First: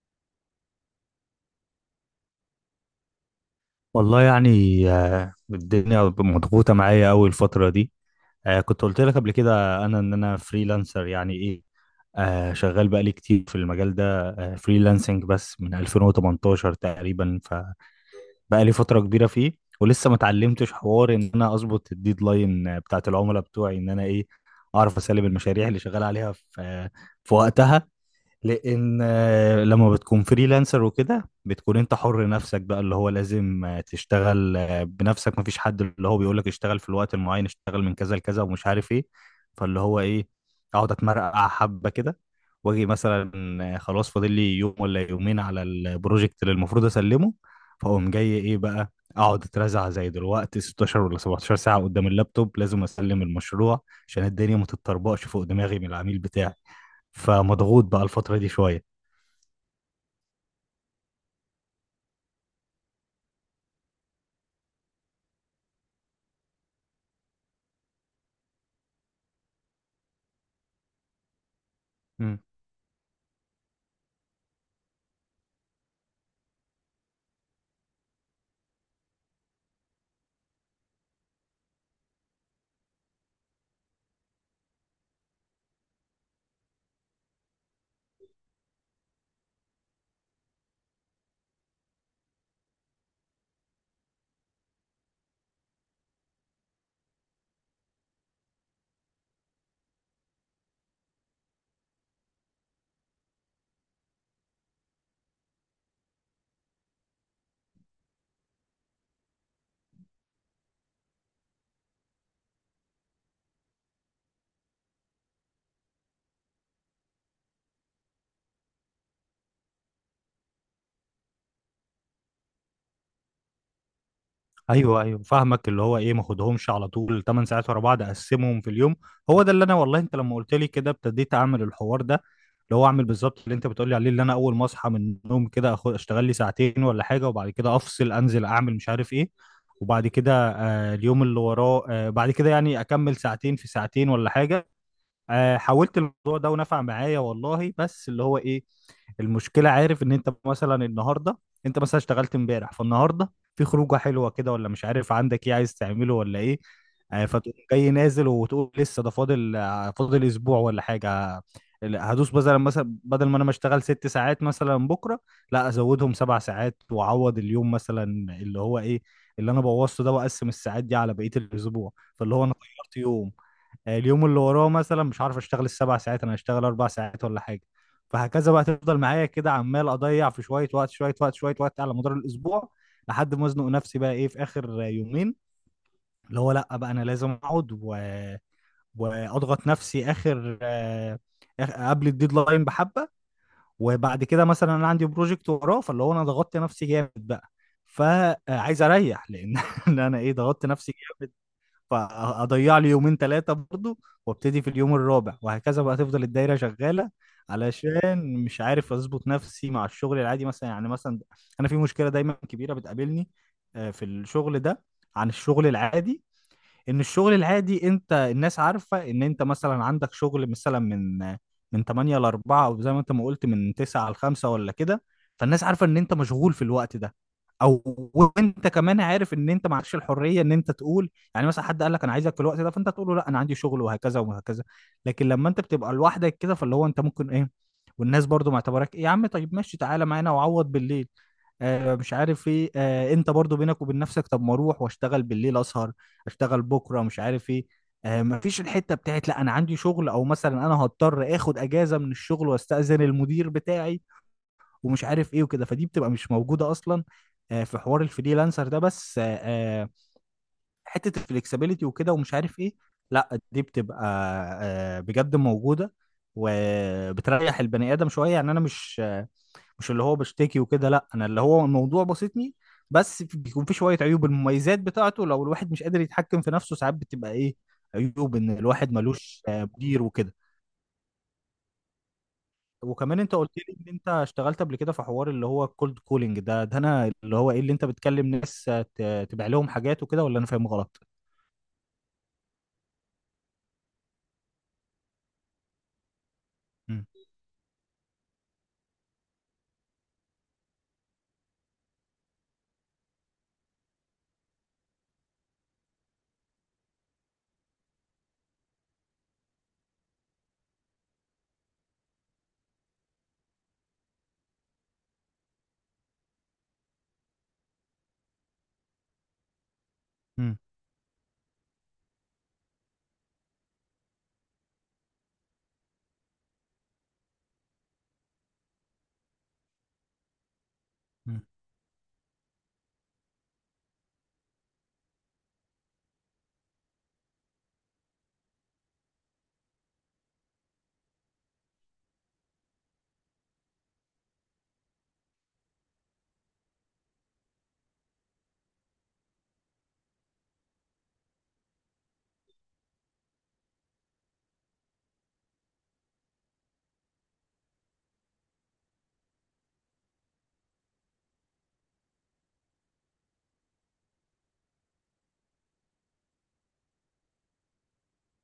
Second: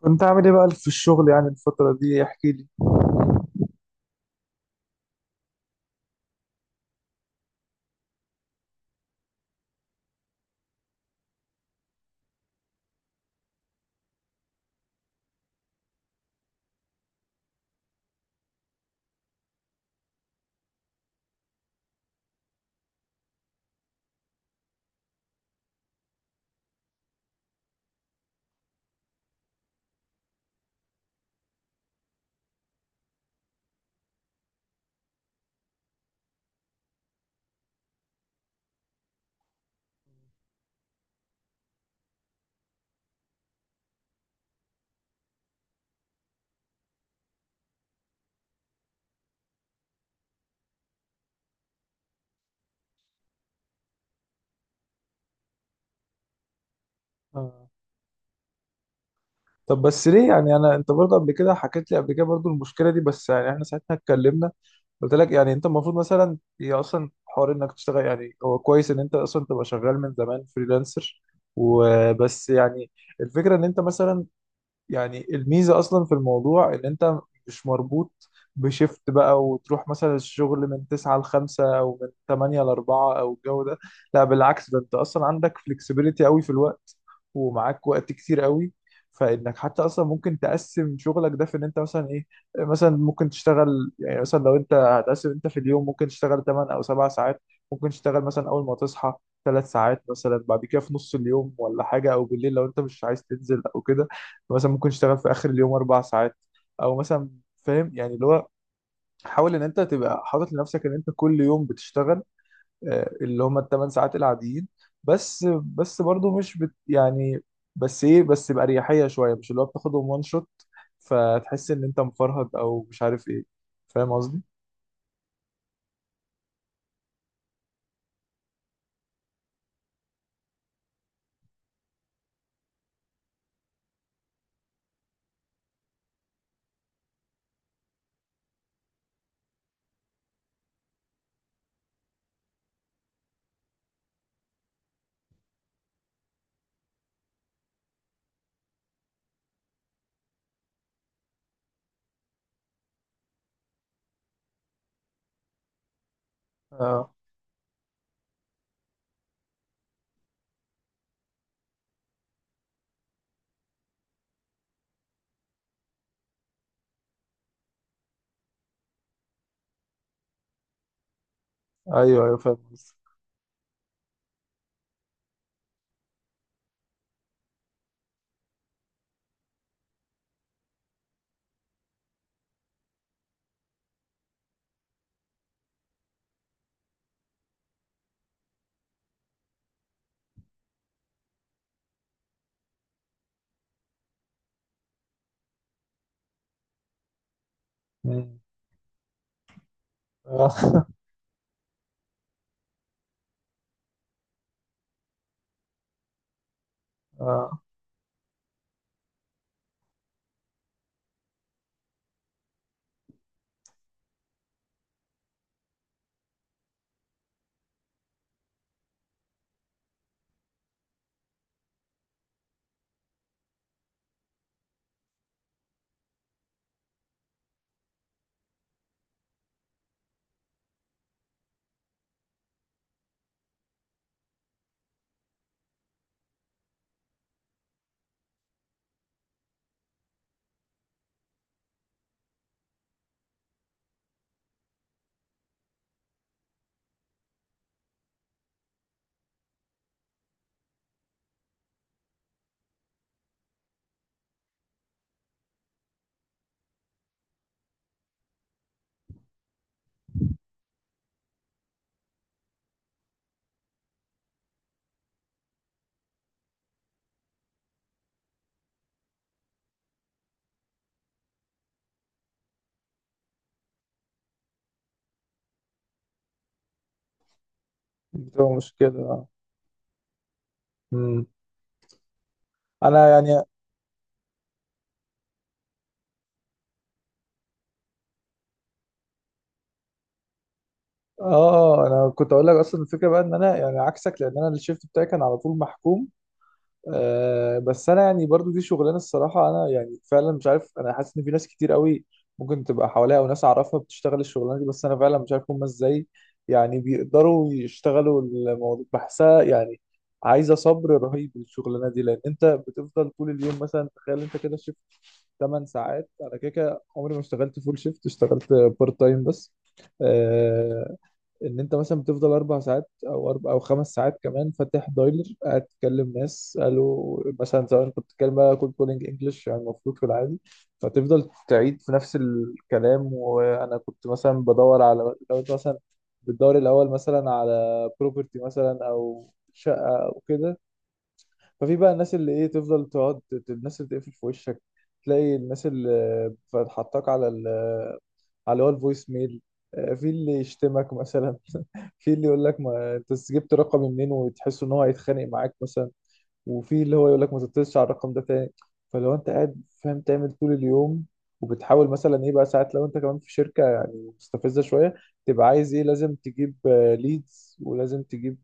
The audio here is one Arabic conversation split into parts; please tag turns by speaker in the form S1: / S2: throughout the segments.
S1: كنت عامل ايه بقى في الشغل؟ يعني الفترة دي احكي لي.
S2: والله يعني. الدنيا مضغوطة معايا أوي الفترة دي. كنت قلت لك قبل كده إن أنا فريلانسر يعني إيه. شغال بقالي كتير في المجال ده، فريلانسنج، بس من 2018 تقريبا. فبقالي فترة كبيرة فيه، ولسه ما اتعلمتش حوار إن أنا أظبط الديدلاين بتاعت العملاء بتوعي، إن أنا إيه، أعرف أسلم المشاريع اللي شغال عليها في وقتها. لان لما بتكون فريلانسر وكده، بتكون انت حر نفسك بقى، اللي هو لازم تشتغل بنفسك، مفيش حد اللي هو بيقولك اشتغل في الوقت المعين، اشتغل من كذا لكذا، ومش عارف ايه. فاللي هو ايه، اقعد اتمرقع حبه كده، واجي مثلا خلاص، فاضل لي يوم ولا يومين على البروجكت اللي المفروض اسلمه. فاقوم جاي ايه بقى، اقعد اترزع زي دلوقتي 16 ولا 17 ساعه قدام اللابتوب، لازم اسلم المشروع عشان الدنيا ما تتطربقش فوق دماغي من العميل بتاعي.
S1: آه.
S2: فمضغوط بقى الفترة دي شوية.
S1: طب بس ليه؟ يعني انا انت برضه قبل كده حكيت لي قبل كده برضه المشكلة دي، بس يعني احنا ساعتها اتكلمنا، قلت لك يعني انت المفروض مثلا هي اصلا حوار انك تشتغل، يعني هو كويس ان انت اصلا تبقى شغال من زمان فريلانسر
S2: مم.
S1: وبس. يعني الفكرة ان انت مثلا، يعني الميزة أصلا في الموضوع إن أنت مش مربوط بشيفت بقى، وتروح مثلا الشغل من 9 ل 5 أو من 8 ل 4 أو الجو ده. لا بالعكس، ده أنت أصلا عندك فلكسبيليتي قوي في الوقت، ومعاك وقت كتير قوي، فإنك حتى أصلا ممكن تقسم شغلك ده، في إن أنت مثلا إيه، مثلا ممكن تشتغل، يعني مثلا لو أنت هتقسم، أنت في اليوم ممكن تشتغل 8 أو 7 ساعات. ممكن تشتغل مثلا أول ما تصحى ثلاث ساعات، مثلا بعد كده في نص اليوم ولا حاجة، أو بالليل لو أنت مش عايز تنزل أو كده. مثلا ممكن تشتغل في اخر اليوم اربع ساعات، او مثلا، فاهم يعني اللي هو حاول ان انت تبقى حاطط لنفسك ان انت كل يوم بتشتغل اللي هم الثمان ساعات العاديين، بس برضو مش بت يعني بس بأريحية شوية، مش اللي هو بتاخدهم وان شوت فتحس ان انت مفرهد او مش عارف ايه. فاهم قصدي؟
S2: ايوه، ايوه، فاهمك. اللي هو ايه، ما خدهمش على طول 8 ساعات ورا بعض، اقسمهم في اليوم. هو ده اللي انا، والله، انت لما قلت لي كده ابتديت اعمل الحوار ده، اللي هو اعمل بالظبط اللي انت بتقول لي عليه. اللي انا اول ما اصحى من النوم كده أخد اشتغل لي 2 ساعتين ولا حاجة، وبعد كده افصل انزل اعمل مش عارف ايه. وبعد كده، اليوم اللي وراه بعد كده يعني اكمل 2 في 2 ولا حاجة. حاولت الموضوع ده ونفع معايا والله، بس اللي هو ايه، المشكله، عارف، ان انت مثلا النهارده، انت مثلا اشتغلت امبارح فالنهارده في خروجه حلوه كده، ولا مش عارف عندك ايه عايز تعمله ولا ايه.
S1: اه.
S2: فتقوم جاي نازل وتقول لسه ده فاضل اسبوع ولا حاجه. لا، هدوس مثلا بدل ما انا ما اشتغل 6 ساعات مثلا بكره، لا ازودهم 7 ساعات واعوض اليوم مثلا، اللي هو ايه اللي انا بوظته ده، واقسم الساعات دي على بقيه الاسبوع،
S1: ايوه
S2: فاللي
S1: ايوه
S2: هو انا
S1: فاهم قصدي.
S2: غيرت يوم. اليوم اللي وراه مثلا مش عارف، اشتغل ال7 ساعات، انا هشتغل 4 ساعات ولا حاجه. فهكذا بقى تفضل معايا كده، عمال اضيع في شويه وقت شويه وقت شويه وقت على مدار الاسبوع، لحد ما ازنق نفسي بقى ايه في اخر 2 يومين، اللي هو لا بقى، انا لازم اقعد واضغط نفسي اخر قبل الديدلاين بحبه. وبعد كده مثلا انا عندي بروجكت وراه، فاللي هو انا ضغطت نفسي جامد بقى،
S1: مم.
S2: فعايز اريح لان إن انا ايه
S1: اه
S2: ضغطت نفسي. فاضيع لي 2 3 برضو، وابتدي في اليوم الرابع، وهكذا بقى تفضل الدايره شغاله.
S1: اه،
S2: علشان مش عارف اظبط نفسي مع الشغل العادي مثلا. يعني مثلا انا في مشكله دايما كبيره بتقابلني في الشغل ده، عن الشغل العادي. ان الشغل العادي، انت الناس عارفه ان انت مثلا عندك شغل مثلا من 8 ل 4، او زي ما انت ما قلت من 9 ل 5 ولا كده. فالناس عارفه ان انت مشغول في الوقت ده. او، وانت كمان عارف ان انت ما عندكش الحريه ان انت تقول، يعني مثلا حد قال لك انا عايزك في الوقت ده، فانت تقول له لا انا عندي شغل، وهكذا وهكذا. لكن لما انت بتبقى لوحدك كده، فاللي هو انت ممكن ايه، والناس برضو معتبرك ايه، يا عم طيب، ماشي تعالى معانا وعوض بالليل، مش عارف ايه. انت برضو بينك وبين نفسك طب ما اروح واشتغل بالليل اسهر، اشتغل بكره، مش عارف ايه. مفيش الحته بتاعت لا انا عندي شغل، او مثلا انا هضطر اخد اجازه من الشغل واستاذن المدير بتاعي ومش عارف ايه وكده، فدي بتبقى مش موجوده اصلا في حوار الفريلانسر ده. بس آه، حته الفلكسبيليتي وكده ومش عارف ايه، لا دي بتبقى بجد موجوده، وبتريح البني ادم شويه. يعني انا مش اللي هو بشتكي وكده، لا انا اللي هو الموضوع بسيطني، بس بيكون في شويه عيوب المميزات بتاعته، لو الواحد مش قادر يتحكم في نفسه ساعات بتبقى ايه عيوب، ان
S1: بتبقى مشكلة.
S2: الواحد
S1: آه.
S2: ملوش مدير وكده.
S1: مم. انا
S2: وكمان انت
S1: يعني.
S2: قلت لي ان انت اشتغلت قبل كده في حوار اللي هو الكولد كولينج ده، انا اللي هو ايه، اللي انت بتكلم ناس تبيع لهم حاجات وكده، ولا انا فاهم غلط؟
S1: اه انا كنت اقول لك اصلا الفكره بقى ان انا يعني عكسك، لان انا الشيفت بتاعي كان على طول محكوم.
S2: امم.
S1: آه بس انا يعني برضو دي شغلانه، الصراحه انا يعني فعلا مش عارف، انا حاسس ان في ناس كتير قوي ممكن تبقى حواليا او ناس اعرفها بتشتغل الشغلانه دي، بس انا فعلا مش عارف هم ازاي يعني بيقدروا يشتغلوا الموضوع، بحسها يعني عايزه صبر رهيب الشغلانه دي، لان انت بتفضل طول اليوم مثلا. تخيل انت كده شيفت 8 ساعات، انا كده كده عمري ما اشتغلت فول شيفت، اشتغلت بارت تايم بس.
S2: امم.
S1: آه، ان انت مثلا بتفضل اربع ساعات او اربع او خمس ساعات كمان فاتح دايلر، قاعد تكلم ناس، قالوا مثلا زمان كنت بتتكلم بقى كول كولينج انجلش يعني المفروض في العادي. فتفضل
S2: امم.
S1: تعيد في نفس الكلام، وانا كنت مثلا بدور على، لو انت مثلا بتدور الاول مثلا على بروبرتي مثلا او شقه او كده. ففي بقى الناس اللي ايه تفضل تقعد، الناس اللي تقفل في وشك، تلاقي الناس اللي بتحطك على على اللي هو الفويس ميل، في اللي يشتمك مثلا في اللي يقول لك ما انت جبت رقمي منين وتحس ان هو هيتخانق معاك مثلا، وفي اللي هو يقول لك ما تتصلش على الرقم ده تاني. فلو انت قاعد فاهم تعمل طول اليوم، وبتحاول مثلا ايه بقى ساعات، لو انت كمان في شركة يعني مستفزة شوية تبقى عايز ايه، لازم تجيب ليدز، ولازم تجيب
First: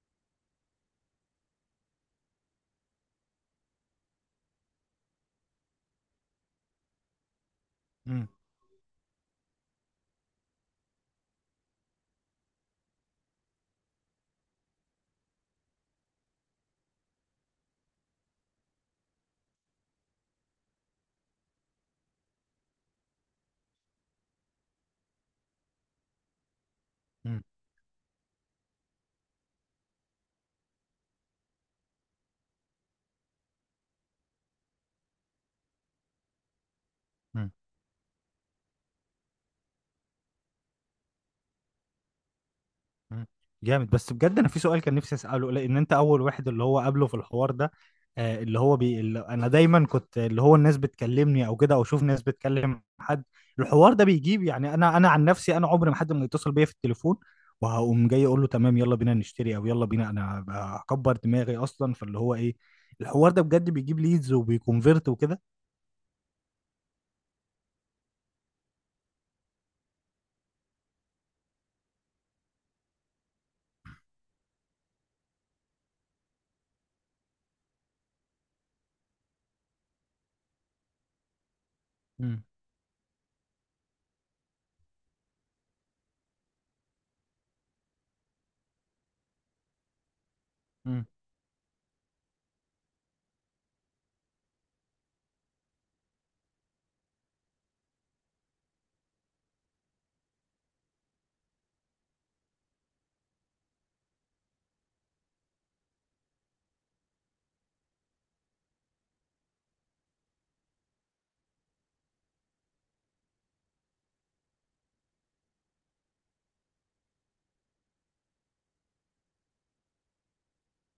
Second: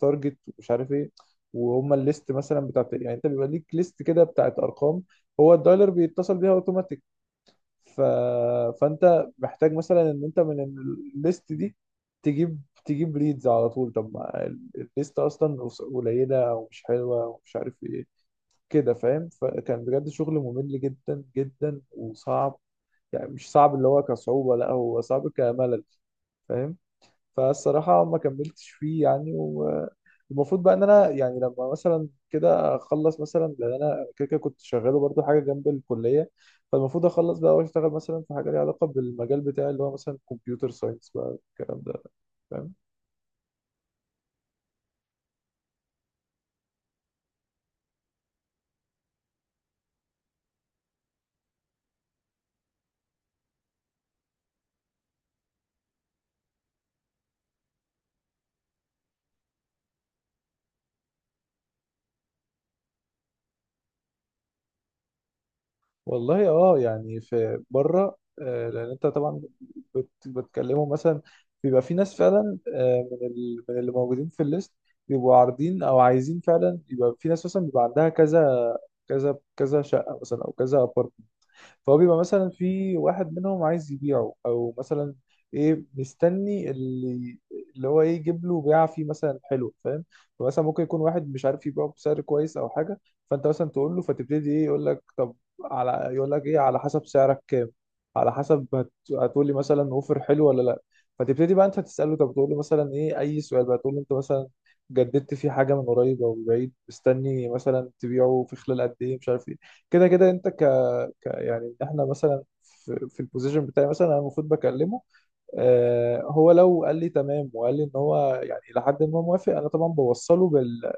S1: تارجت ومش عارف ايه. وهم الليست مثلا بتاعت، يعني انت بيبقى ليك ليست كده بتاعت ارقام هو الدايلر بيتصل بيها اوتوماتيك، ف...
S2: امم.
S1: فانت محتاج مثلا ان انت من الليست دي تجيب ليدز على طول. طب ما الليست اصلا قليله ومش حلوه ومش عارف ايه. كده فاهم. فكان بجد شغل ممل جدا جدا وصعب. يعني مش صعب اللي هو كصعوبه، لا هو صعب كملل. فاهم. فالصراحة ما كملتش فيه يعني. والمفروض بقى ان انا يعني لما مثلا كده اخلص، مثلا لان انا كده كده كنت شغاله برضو حاجة جنب الكلية، فالمفروض اخلص
S2: إمم.
S1: بقى واشتغل مثلا في حاجة ليها علاقة بالمجال بتاعي اللي هو مثلا كمبيوتر ساينس بقى الكلام ده. فاهم؟
S2: مم. جامد. بس بجد انا في سؤال كان نفسي اساله، لان انت اول واحد اللي هو قابله في الحوار ده. اللي هو اللي انا دايما كنت اللي هو الناس بتكلمني او كده، او اشوف ناس بتكلم حد، الحوار ده بيجيب، يعني انا عن نفسي، انا عمري ما حد ما يتصل بيا في التليفون وهقوم جاي اقول له تمام يلا بينا نشتري او يلا بينا، انا هكبر دماغي اصلا، فاللي هو ايه، الحوار ده بجد بيجيب ليدز وبيكونفيرت وكده؟
S1: والله اه يعني في بره، لان انت طبعا بتكلموا مثلا. بيبقى في ناس فعلا من اللي موجودين في الليست بيبقوا عارضين او عايزين فعلا، يبقى في ناس مثلا بيبقى عندها كذا كذا كذا شقه مثلا او كذا. فهو بيبقى
S2: مم.
S1: مثلا في واحد منهم عايز يبيعه، او مثلا ايه، مستني اللي هو ايه يجيب له بيعه فيه مثلا حلو، فاهم. فمثلا ممكن يكون واحد مش عارف يبيعه بسعر كويس او حاجه، فانت مثلا تقول له، فتبتدي ايه، يقول لك طب على، يقول لك ايه على حسب سعرك كام، على حسب هتقول لي مثلا اوفر حلو ولا لا. فتبتدي بقى انت تساله، طب تقول له مثلا ايه اي سؤال بقى، تقول له انت مثلا جددت في حاجه من قريب او بعيد، مستني مثلا تبيعه في خلال قد ايه مش عارف ايه، كده كده انت يعني ان احنا مثلا في البوزيشن بتاعي مثلا. انا المفروض بكلمه. آه، هو لو قال لي تمام وقال لي ان هو يعني لحد ما موافق، انا طبعا بوصله بال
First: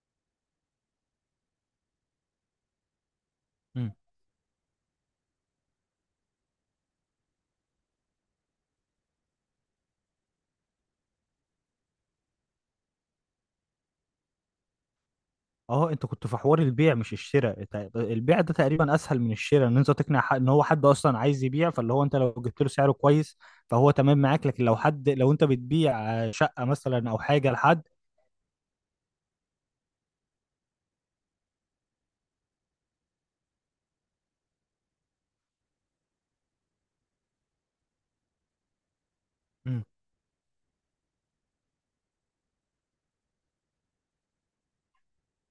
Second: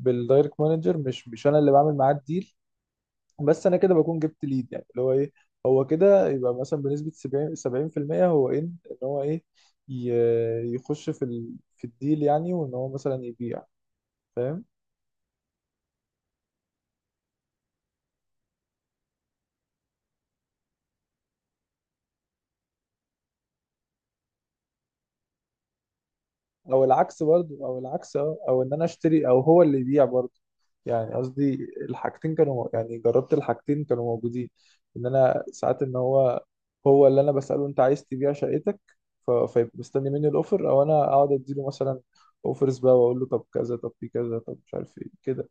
S1: بالدايركت مانجر، مش انا اللي بعمل معاه الديل، بس انا
S2: مم.
S1: كده بكون جبت ليد يعني اللي هو ايه. هو كده يبقى مثلا بنسبة 70 70% هو ان هو ايه يخش في في الديل يعني، وان هو مثلا يبيع. فاهم.
S2: اه، انت كنت في حوار البيع مش الشراء. البيع ده تقريبا اسهل من الشراء، ان انت تقنع حد ان هو حد اصلا عايز يبيع، فاللي هو انت لو جبت له سعره كويس فهو تمام معاك. لكن لو انت بتبيع شقة
S1: او
S2: مثلا او
S1: العكس
S2: حاجة
S1: برضو. او
S2: لحد.
S1: العكس اه، او ان انا اشتري او هو اللي يبيع برضو يعني. قصدي الحاجتين كانوا، يعني جربت الحاجتين كانوا موجودين. ان انا ساعات ان هو هو اللي انا بسأله انت عايز تبيع شقتك، فيبقى مستني مني الاوفر، او انا اقعد اديله مثلا اوفرز بقى واقول له طب كذا، طب في كذا، طب مش عارف ايه كده.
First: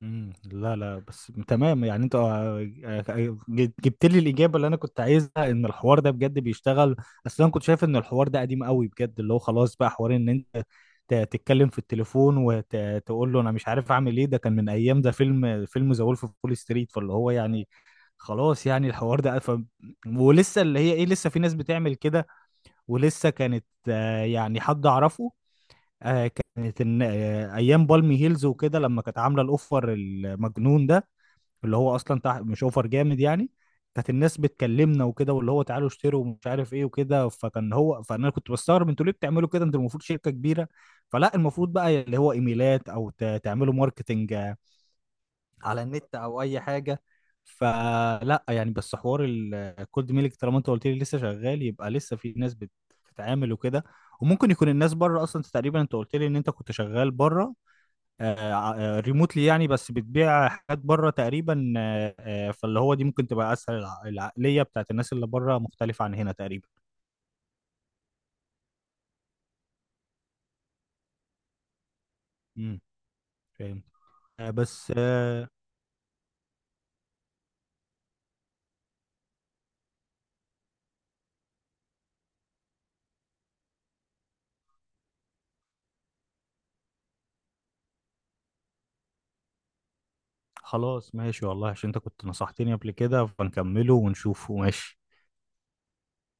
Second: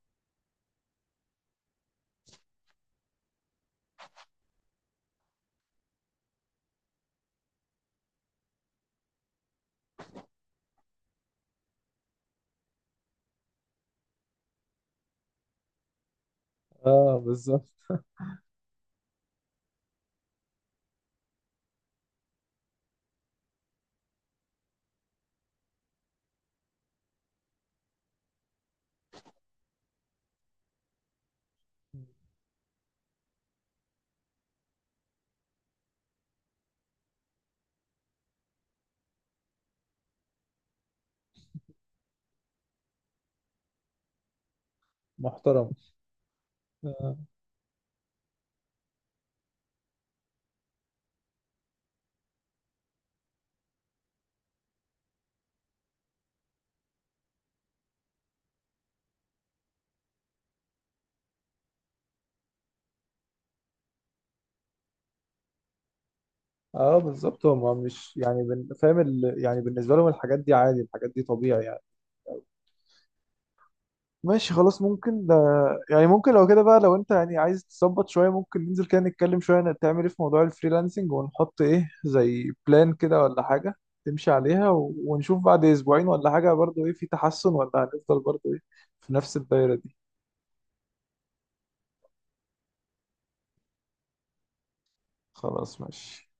S2: مم. لا، لا، بس تمام. يعني انت جبت لي الاجابه اللي انا كنت عايزها، ان الحوار ده بجد بيشتغل. اصل انا كنت شايف ان الحوار ده قديم قوي بجد، اللي هو خلاص بقى حوار ان انت تتكلم في التليفون وتقول له انا مش عارف اعمل ايه. ده كان من ايام ده فيلم ذا وولف اوف وول ستريت، فاللي
S1: اه
S2: هو يعني
S1: بالظبط.
S2: خلاص يعني الحوار ده ولسه اللي هي ايه، لسه في ناس بتعمل كده. ولسه كانت يعني حد اعرفه، آه، كانت ايام بالمي هيلز وكده لما كانت عامله الاوفر المجنون ده، اللي هو اصلا تحت، مش اوفر جامد يعني، كانت الناس بتكلمنا وكده، واللي هو تعالوا اشتروا ومش عارف ايه وكده، فكان هو فانا كنت بستغرب، انتوا ليه بتعملوا كده، انتوا المفروض شركه كبيره، فلا المفروض بقى اللي هو ايميلات، او تعملوا ماركتنج
S1: محترم.
S2: على النت او اي حاجه.
S1: اه
S2: فلا يعني، بس حوار الكولد ميلك طالما انت قلت لي لسه شغال يبقى لسه في ناس بتتعامل وكده، وممكن يكون الناس بره اصلا. انت قلت لي ان انت كنت شغال بره ريموتلي يعني، بس بتبيع حاجات بره تقريبا. فاللي هو دي ممكن تبقى اسهل، العقليه بتاعت الناس اللي بره مختلفه عن هنا تقريبا.
S1: بالظبط، هما مش يعني فاهم يعني بالنسبة لهم الحاجات دي عادي، الحاجات دي طبيعي يعني.
S2: امم. فاهم.
S1: ماشي خلاص،
S2: بس
S1: ممكن يعني ممكن لو كده بقى، لو انت يعني عايز تظبط شوية، ممكن ننزل كده نتكلم شوية تعمل ايه في موضوع الفريلانسنج، ونحط ايه زي بلان كده ولا حاجة تمشي عليها، ونشوف بعد اسبوعين ولا حاجة برضو ايه في تحسن، ولا هنفضل برضو ايه في نفس الدايرة دي.
S2: خلاص ماشي والله، عشان انت كنت نصحتني قبل كده، فنكمله ونشوفه ماشي.
S1: خلاص ماشي.